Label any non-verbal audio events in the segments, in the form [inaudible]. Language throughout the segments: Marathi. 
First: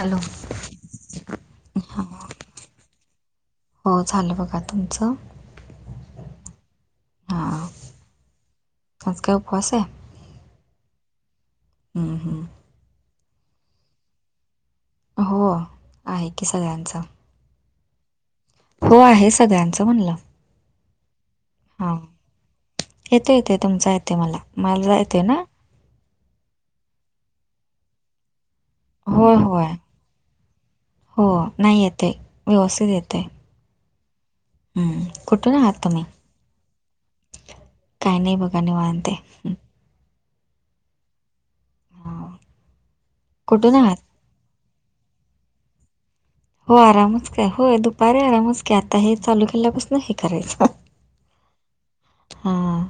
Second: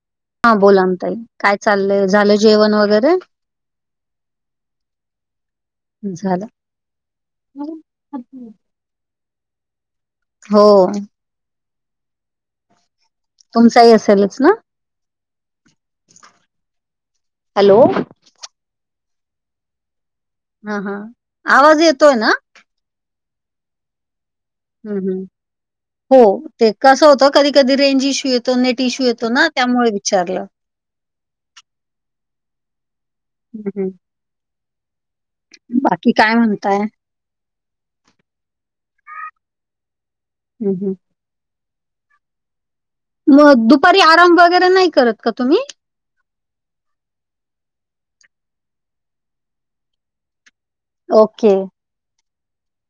हॅलो? हां बोला ताई, हं काय चाललंय झालं जेवण वगैरे हो झालं बघा. तुमचं? झालं. हां आज काय उपवास हाय? हो. ह, ह. तुमचाही असेलच ना? हो. आहे की सगळ्यांचा. हॅलो. हो आहे सगळ्यांचं म्हणलं. हा हा, आवाज येतोय ना? येतोय येतोय तुमचा येतोय मला. मला हं हं येते ना हो ते कसं होतं कधी कधी रेंज इश्यू येतो, नेट इशू येतो होय ना होय त्यामुळे विचारलं. हो नाही येतंय, व्यवस्थित येतंय. [unintelligible] हं हं कुठून आहात तुम्ही? बाकी काय म्हणताय काही नाही बघा निवांत हाय. हं हं. हां. मग कुठून आहात दुपारी आराम वगैरे नाही करत का तुम्ही? हो आरामच काय? होय दुपारी आरामच का आता हे चालू केल्यापासून हे करायचं. ओके. हां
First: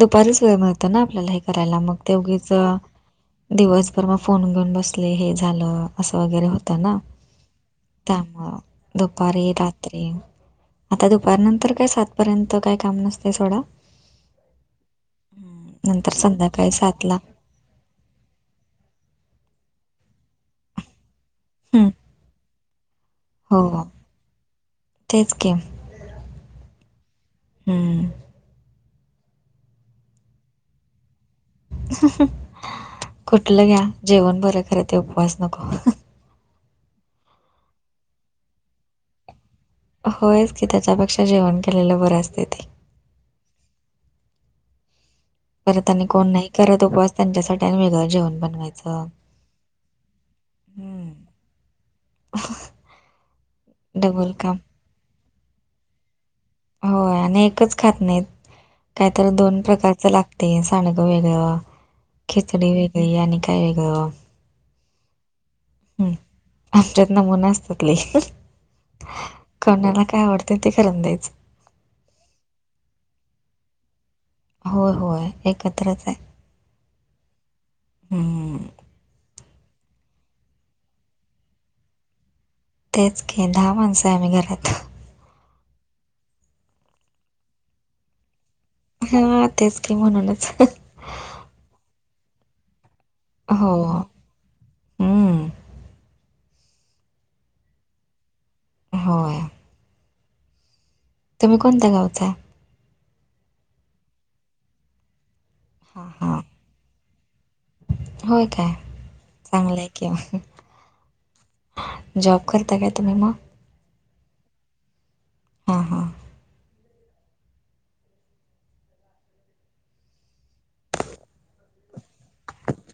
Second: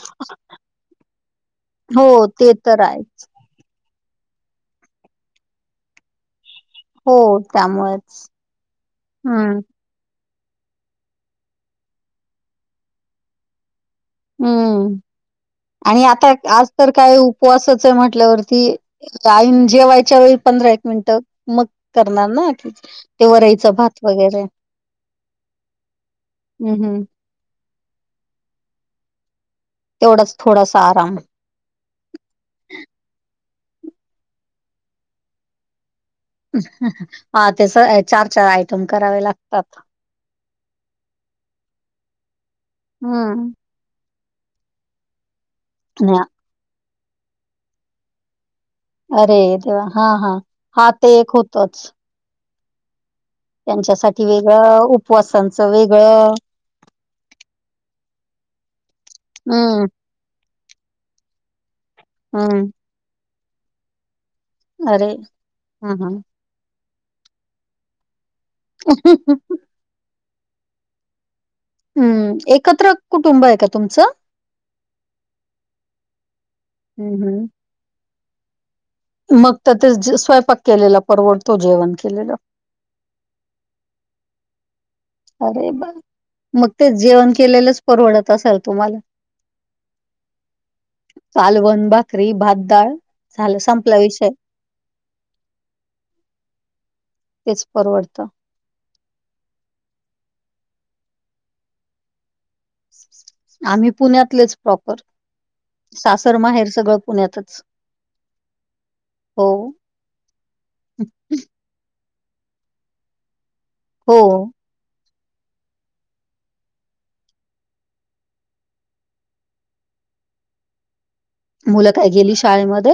दुपारीच वेळ मिळतंय ना आपल्याला हे करायला मग हो ते उगीच तर आहे दिवसभर मग फोन घेऊन बसले, हे झालं असं वगैरे हो यांना, हो त्यामुळेच दुपारी हम्म रा तरी आता दुपार नंतर काय सातपर्यंत काय काम नसतंय सोडा. हम्म हम्म, आणि नंतर आता आज संध्याकाळी तर सातला काय उ पवासच आहे म्हंटल्यावरती ऐन जेवायच्या वेळी पंधरा एक मिनिटं. मग हम्म, करणार ना, ते वरईच हो भात वगैरे. तेच की. हं हं. हम्म. तेवढाच थोडास आराम. कुठलं घ्या, जेवण बरं खर ते उपवास नको. हा तसं चार चार आयटम करावे लागतात. होयच की, त्याच्यापेक्षा जेवण केलेलं बरं असतंय ते. हम्म. परत आणि कोण नाही करत उपवास, त्यांच्यासाठी आणि वेगळं जेवण बनवायचं. अरे देवा, हा हा हा हम्म, ते एक होतंच. [unintelligible] त्यांच्यासाठी डबल काम वेगळं, उपवासाचं वेगळं. होय आणि एकच खात नाहीत, कायतर दोन हम्म प्रकारचं लाग ते सांडगं वेगळं, हम्म खिचडी वेगळी आणि काय वेगळं‌. अरे हं हं आमच्यात नमुनं असत्यात लय. [unintelligible] कोणाला काय आवडतंय ते करून द्यायचं. हम्म, एकत्र कुटुंब आहे का तुमचं? होय होय एकत्रच हाय. हम्म हं. हम्म. मग तर तेच स्वयंपाक केलेला परवडतो, जेवण केलेलं. तेच की दहा माणसं आम्ही घरात. अरे बघ, मग ते जेवण केलेलंच परवडत असल तुम्हाला. हां तेच काी म्हणूनच. कालवण भाकरी भातदाळ झालं हो संपला विषय हं. तेच परवडतं. हा... तुम्ही कोणता गावचाय. आम्ही पुण्यातलेच प्रॉपर हां सासर हां माहेर सगळं पुण्यातच होय काय हो, चांगलंय की मग जॉब करता काय तुम्ही मग हो.... हा हा मुलं काय गेली शाळे मध्ये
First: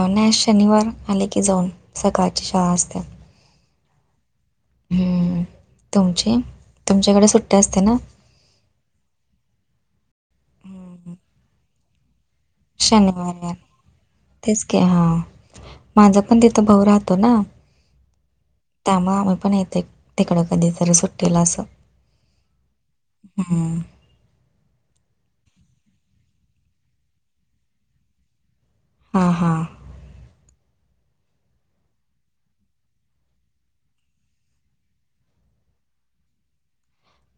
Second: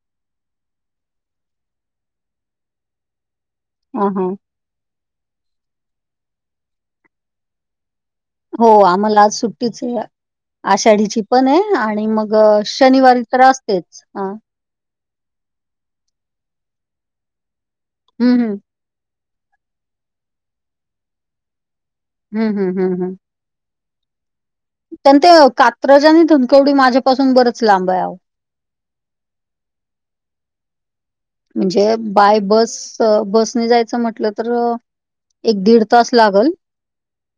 आवो नाय शनिवार आले की जाऊन सकाळची शाळा असते. हा हा हम तुमची तुमच्याकडे सुट्टी असते ना हो आम्हाला आज सुट्टीच हं. आषाढीची पण आहे आणि मग शनिवारी तर असतेच ह. के हा माझा पण तिथं भाऊ राहतो ना हम हम.. त्यामुळे आम्ही पण येतंय तिकडं कधी तरी सुट्टीला असं. हम हम हम हम हम. पण ते कात्रज आणि धूमकवडी माझ्यापासून बरच लांब आहे आहो हा हा म्हणजे बाय बस बसने जायचं म्हटलं तर एक दीड तास लागल.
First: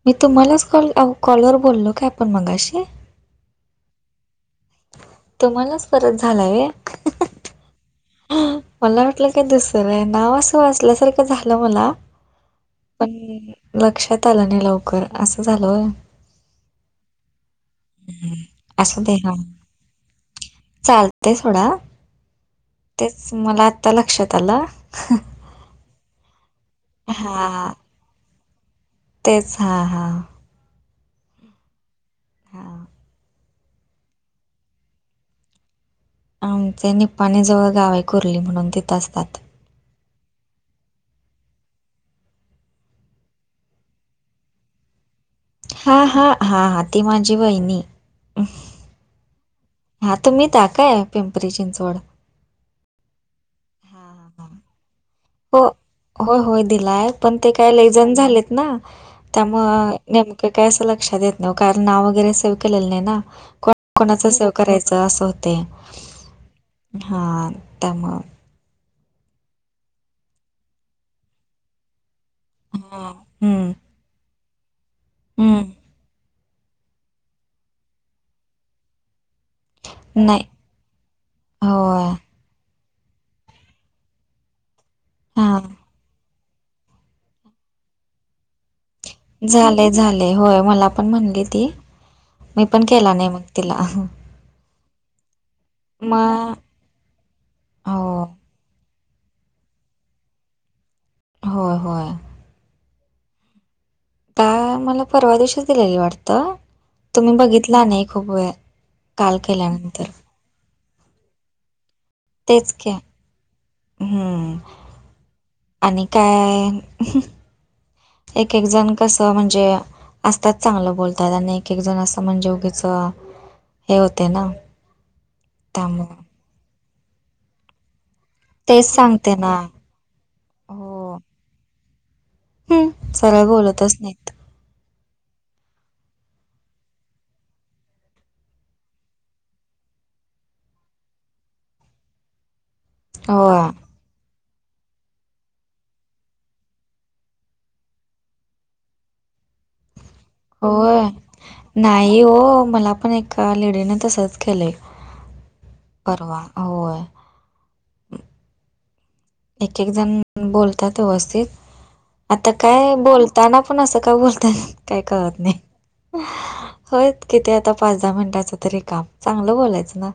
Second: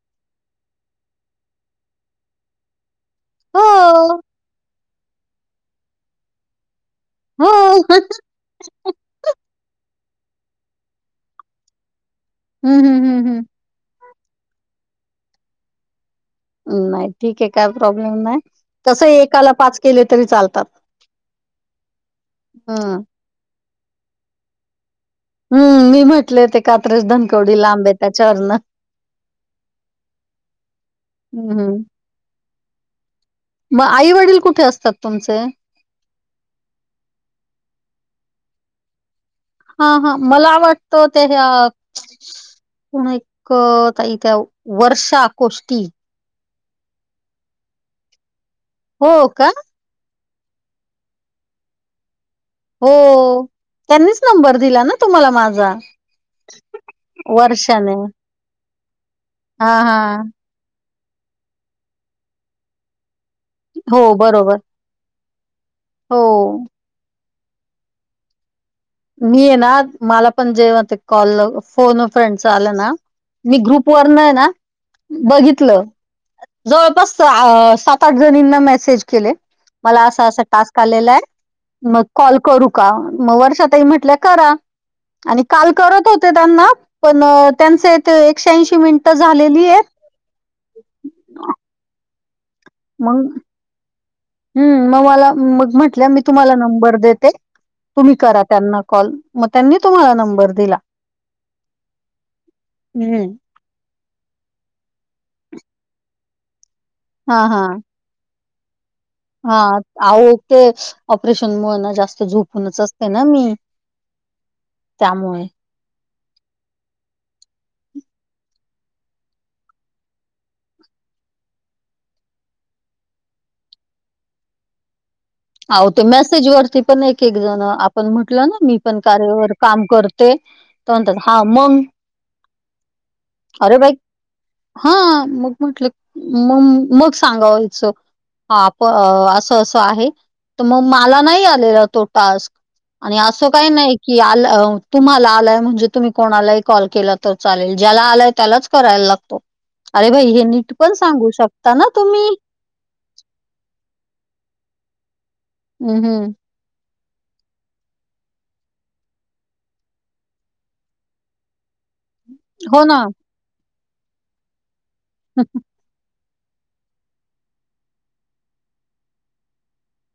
मी तुम्हालाच कॉल कॉलवर बोललो काय आपण मगाशी. हो.... तुम्हालाच परत झाला होय हो.... मला वाटलं काय दुसऱ्यांना असल्यासारखं झालं मला हम्म हम्म पण हम्म लक्षात आलं नाही लवकर असं झालं होय. नाही ठीक आहे काय प्रॉब्लेम हम्म. नाय तस ऐकला पाच केले तरी चालतात. चालते सोडा हम तेच मला आत्ता लक्षात आलं हम मी म्हटले ते कात्रज धनकवडी हां लांब त्याच्यावरनं तेच हा हा हम... हा.... वा आई वडील कुठे असतात तुमचे आमचे निपपाणी जवळ गावआहे कुर्ली म्हणून तिथं असतात. हा हा मला वाटतं ते पण एक ताई त्या वर्षा गोष्टी हा हा हा ती माझी वहिणी हो का. हा तुम्ही टाका पिंपरी चिंचवड हो हा त्यांनीच हा नंबर दिला ना तुम्हाला हो माझा हो होय दिलाय पण ते काय लयी वर्षाने जण झालेत ना. त्या मुळ हा हा नेमकं काय असं लक्षात येत नाही कारण नाव वगैरे सेव केलेलं नाही ना. को हो कोणाच सेव बरोबर करायचं असं होते हो. हा त्याना मी आहे ना मला पण जेवा ते कॉल फोन फ्रेंडस च आलं ना हा मी हम्म ग्रुप पुर्ण आहे ना हम्म बघितलं. जवळपास सात आठ जणींना मेसेज केले. मला असा असा नाही टास्क आलेला आहे मग होय कॉल करू का म वर्षात ताई म्हटल्या करा आणि हा काल करत होते त्यांना पण त्यांचे एकश्याऐंशी मिनिट झाले झाले होय मला पण म्हणली ती. मी पण केला नाही मग तिला. हम् मग मला मग म्हटलं मी तुम्हाला मग नंबर देते तुम्ही हो. करा. त्यांना कॉल मग त्यांनी तुम्हाला नंबर दिला. हो होय. हम्म. का मला परवा दिवशीच दिलेली वाटतं तुम्ही हा बघितला नाही खूप वेळ. काल हा केल्यानंतर. आवो तेच ऑपरेशन मुळ ना जास्त च तेच झोपूनच की. असते ना मी हं. त्यामुळे. आणि काय एक एक एक जण कसं म्हणजे असतात चांगलं बोलतात आणि एक एक जण असं म्हणजे उगीच हे होते ना. आवो ते त्यामुळं. मेसेज वरती पण एक एक जण आपण म्हटलं ना मी तेच पण सांगते कार्यवर ना. काम करत तें तर म्हणतात हा मग. हम् सगळ बोलतच नाही. हा मग म्हटलं मग मग सांगावायचं. हा प असं असं आहे तर मग मला नाही आलेला तो टास्क आणि असं होय. काही नाही की आल तुम्हाला आलाय म्हणजे तुम्ही कोणालाही कॉल केला तर चालेल ज्याला आलाय त्यालाच करायला लागतो अरे भाई हे नीट पण होय. सांगू शकता ना नाही तुम्ही. हो मला पण एका लेडीने तसच केलंय हं, हं. परवा होय. एक एक जण बोलतात व्यवस्थित आता हो काय ना. बोल त्यांना पण असं का बोलतात काय कळत नाही. होय किती आता पाच दहा मिनटाचं तरी काम चांगलं बोलायचं ना.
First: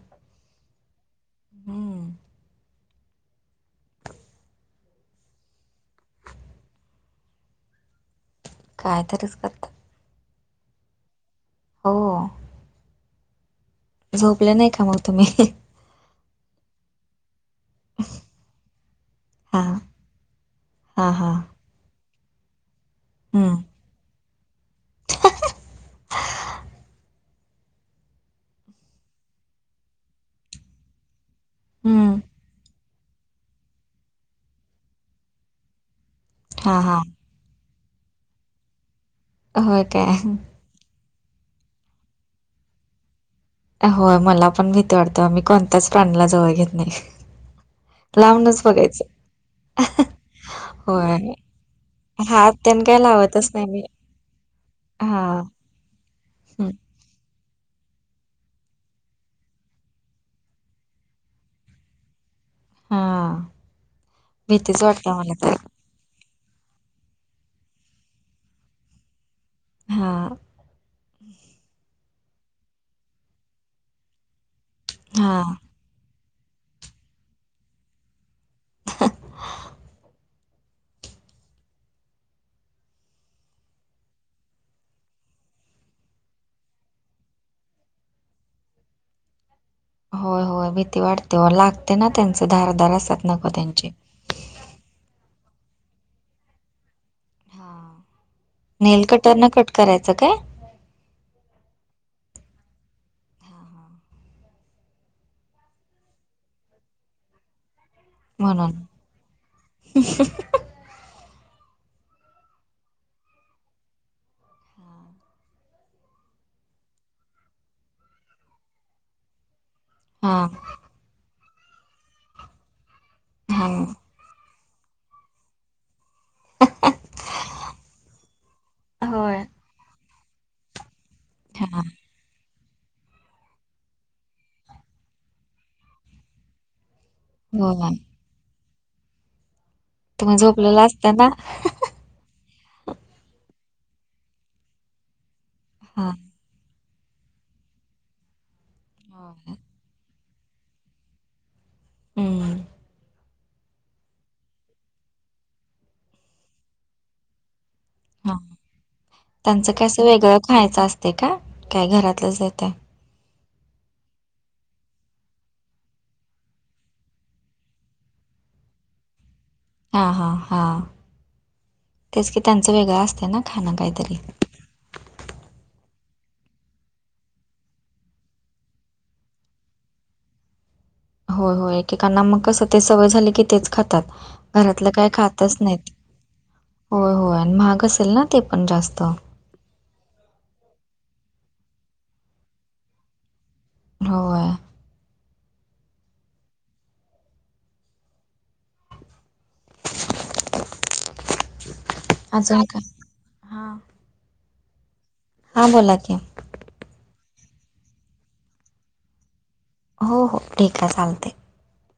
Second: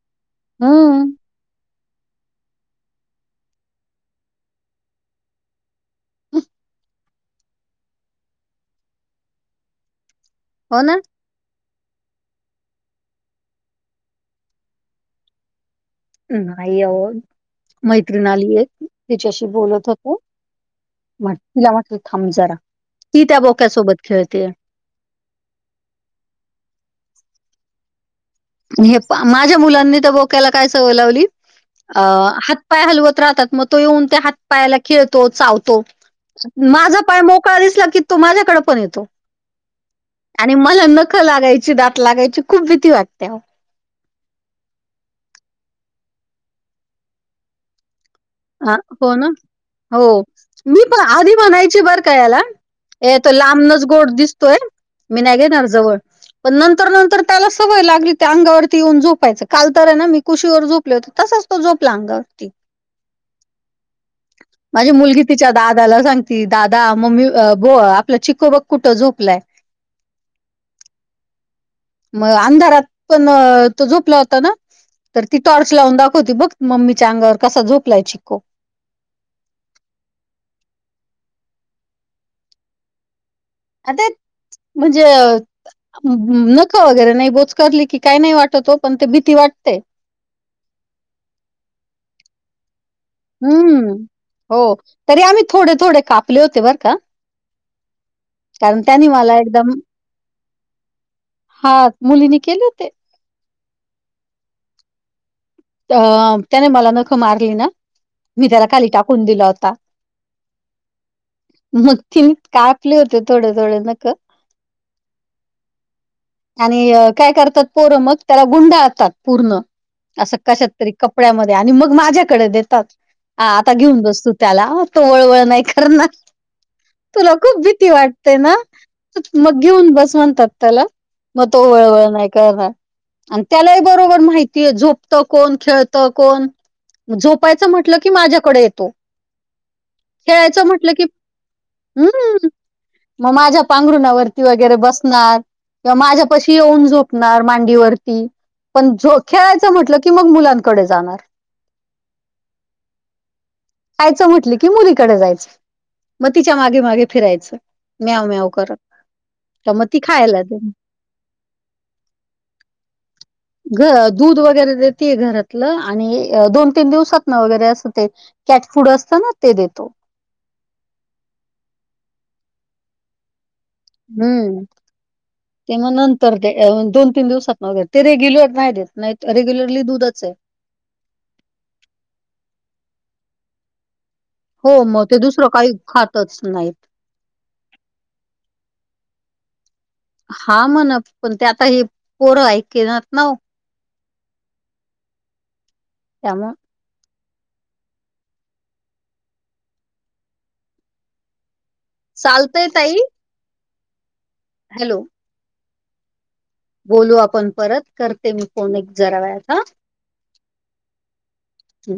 हम्म. हम्म काय तरीच करतात. हो ना? हो. झोपल्या नाही का मग तुम्ही? नजर जफजड जफ [unintelligible] मैत्रिण आलीये तिच्याशी हा बोलत होते हा हा म्हट तिला म्हटलं थांब जरा की त्या हम्म बोक्यासोबत खेळतेय. हे पहा माझ्या मुलांनी तर बोकायला काय सवय लावली हम्म अ पाय हलवत राहतात मग तो येऊन त्या हात पायाला खेळतो चावतो. हा हा माझा मोकळा दिसला की तो माझ्याकडे पण येतो. होय काय. आणि मला नखं लागायची, दात लागायची खूप भीती वाटत्या. होय मला पण भीती वाटत्या, मी कोणत्याच प्राण्याला जवळ घेत नाही. लांबनच हां, बघायचं. हो ना. हो मी पण होय आधी म्हणायची बरं का याला, हात त्यानं काय ते तो लावतच नाही मी लांबनच गोड दिसतोय. मी हा नाही घेणार जवळ. पण हम्म, नंतर नंतर त्याला सवय लागली, त्या अंगावरती येऊन झोपायचं. काल तर आहे ना, मी कुशीवर झोपले होते. तसाच तो झोपला अंगावरती. हां भीतीच माझी वाटत्या मुलगी तिच्या मलातर. दादाला सांगती, दादा मम्मी [unintelligible] आपलं चिको बग कुठं झोपलाय? हा. मग अंधारात पण तो झोपला होता ना, तर ती हा टॉर्च लावून दाखवती बघ मम्मीच्या अंगावर कसा झोपलाय चिको. [unintelligible] [unintelligible] म्हणजे नखं वगैरे नाही बोचकारली की काही नाही वाटत ओ, पण ती भीती वाटते. होय होय भीती वाटते ओ लागते ना त्यांचे धारदार असत्यात. अं हो तरी आम्ही थोडे थोडे कापले होते बर का. हा कारण नेल त्याने कटर मला न एकदम, कट करायचं काय हा हा मुलीनी केले होते. हा, अ त्याने मला ना नखं मारली ना मी त्याला म्हणून खाली टाकून दिला होता. मग ते मी कापली होते, थोडे थोडे नखं. आणि काय करतात पोरं मग त्याला गुंडाळतात पूर्ण. हा असं कशात तरी, कपड्यामध्ये आणि मग माझ्याकडे देतात. आ हा आता घेऊन बस तू त्याला तो वळवळ नाही करणार. तुला खूप भीती वाटते ना, होय मग घेऊन बस म्हणतात त्याला. मग तो हा वळवळ नाही करणार आणि त्यालाही माहिती आहे बरोबर झोप त कोण खेळतं, कोण झोपायचं होय म्हटलं की माझ्याकडे येतो. तुम्ही खेळायचं झोपलेला म्हटलं की असता ना हम्म, मग माझ्या पांघरुणावरती वगैरे बसणार किंवा हा माझ्या कशी येऊन झोपणार मांडीवरती? पण झो होय. खेळत लं की मग मुलांकडे जाणार. अं हं. खायचं म्हटलं, की मुलीकडे जायचं. मग तिच्या मागे मागे फिरायचं. म्याव हा म्याव करत. त्यांचं तर मग ती कसं वेगळं खायला दे खायचं असते का, काय घरातलंच हाय ते? घ दूध वगैरे देतीय घरातलं आणि दोन तीन दिवसातनं वगैरे असं ते कॅट फूड असतं ना ते देतो. हां हां हां, तेच की त्यांचं वेगळं असतं ना? खाणं काहीतरी हं. ते मग नंतर ते दोन तीन दिवसातनं वगैरे ते रेग्युलर नाही देत, नाही रेग्युलरली दूधच आहे. होय होय एकेकांना मग कसं ते सवय झाली की तेच खातात. हो घरातलं मग काही ते दुसरं खातच काही नाहीत, खातच नाहीत. होय होय आणि महाग असेल ना ते पण जास्त? हां म्हणा पण ते आता हे पोरं ऐकेनात ना ओ. होय. त्यामुळं [inaudible] अजून चालतंय काय ताई हॅलो. हां बोला की. बोलू आपण परत, करते मी फोन एक जरा वेळात हां. हो हो ठीक हाय चालतंय चालत. ह.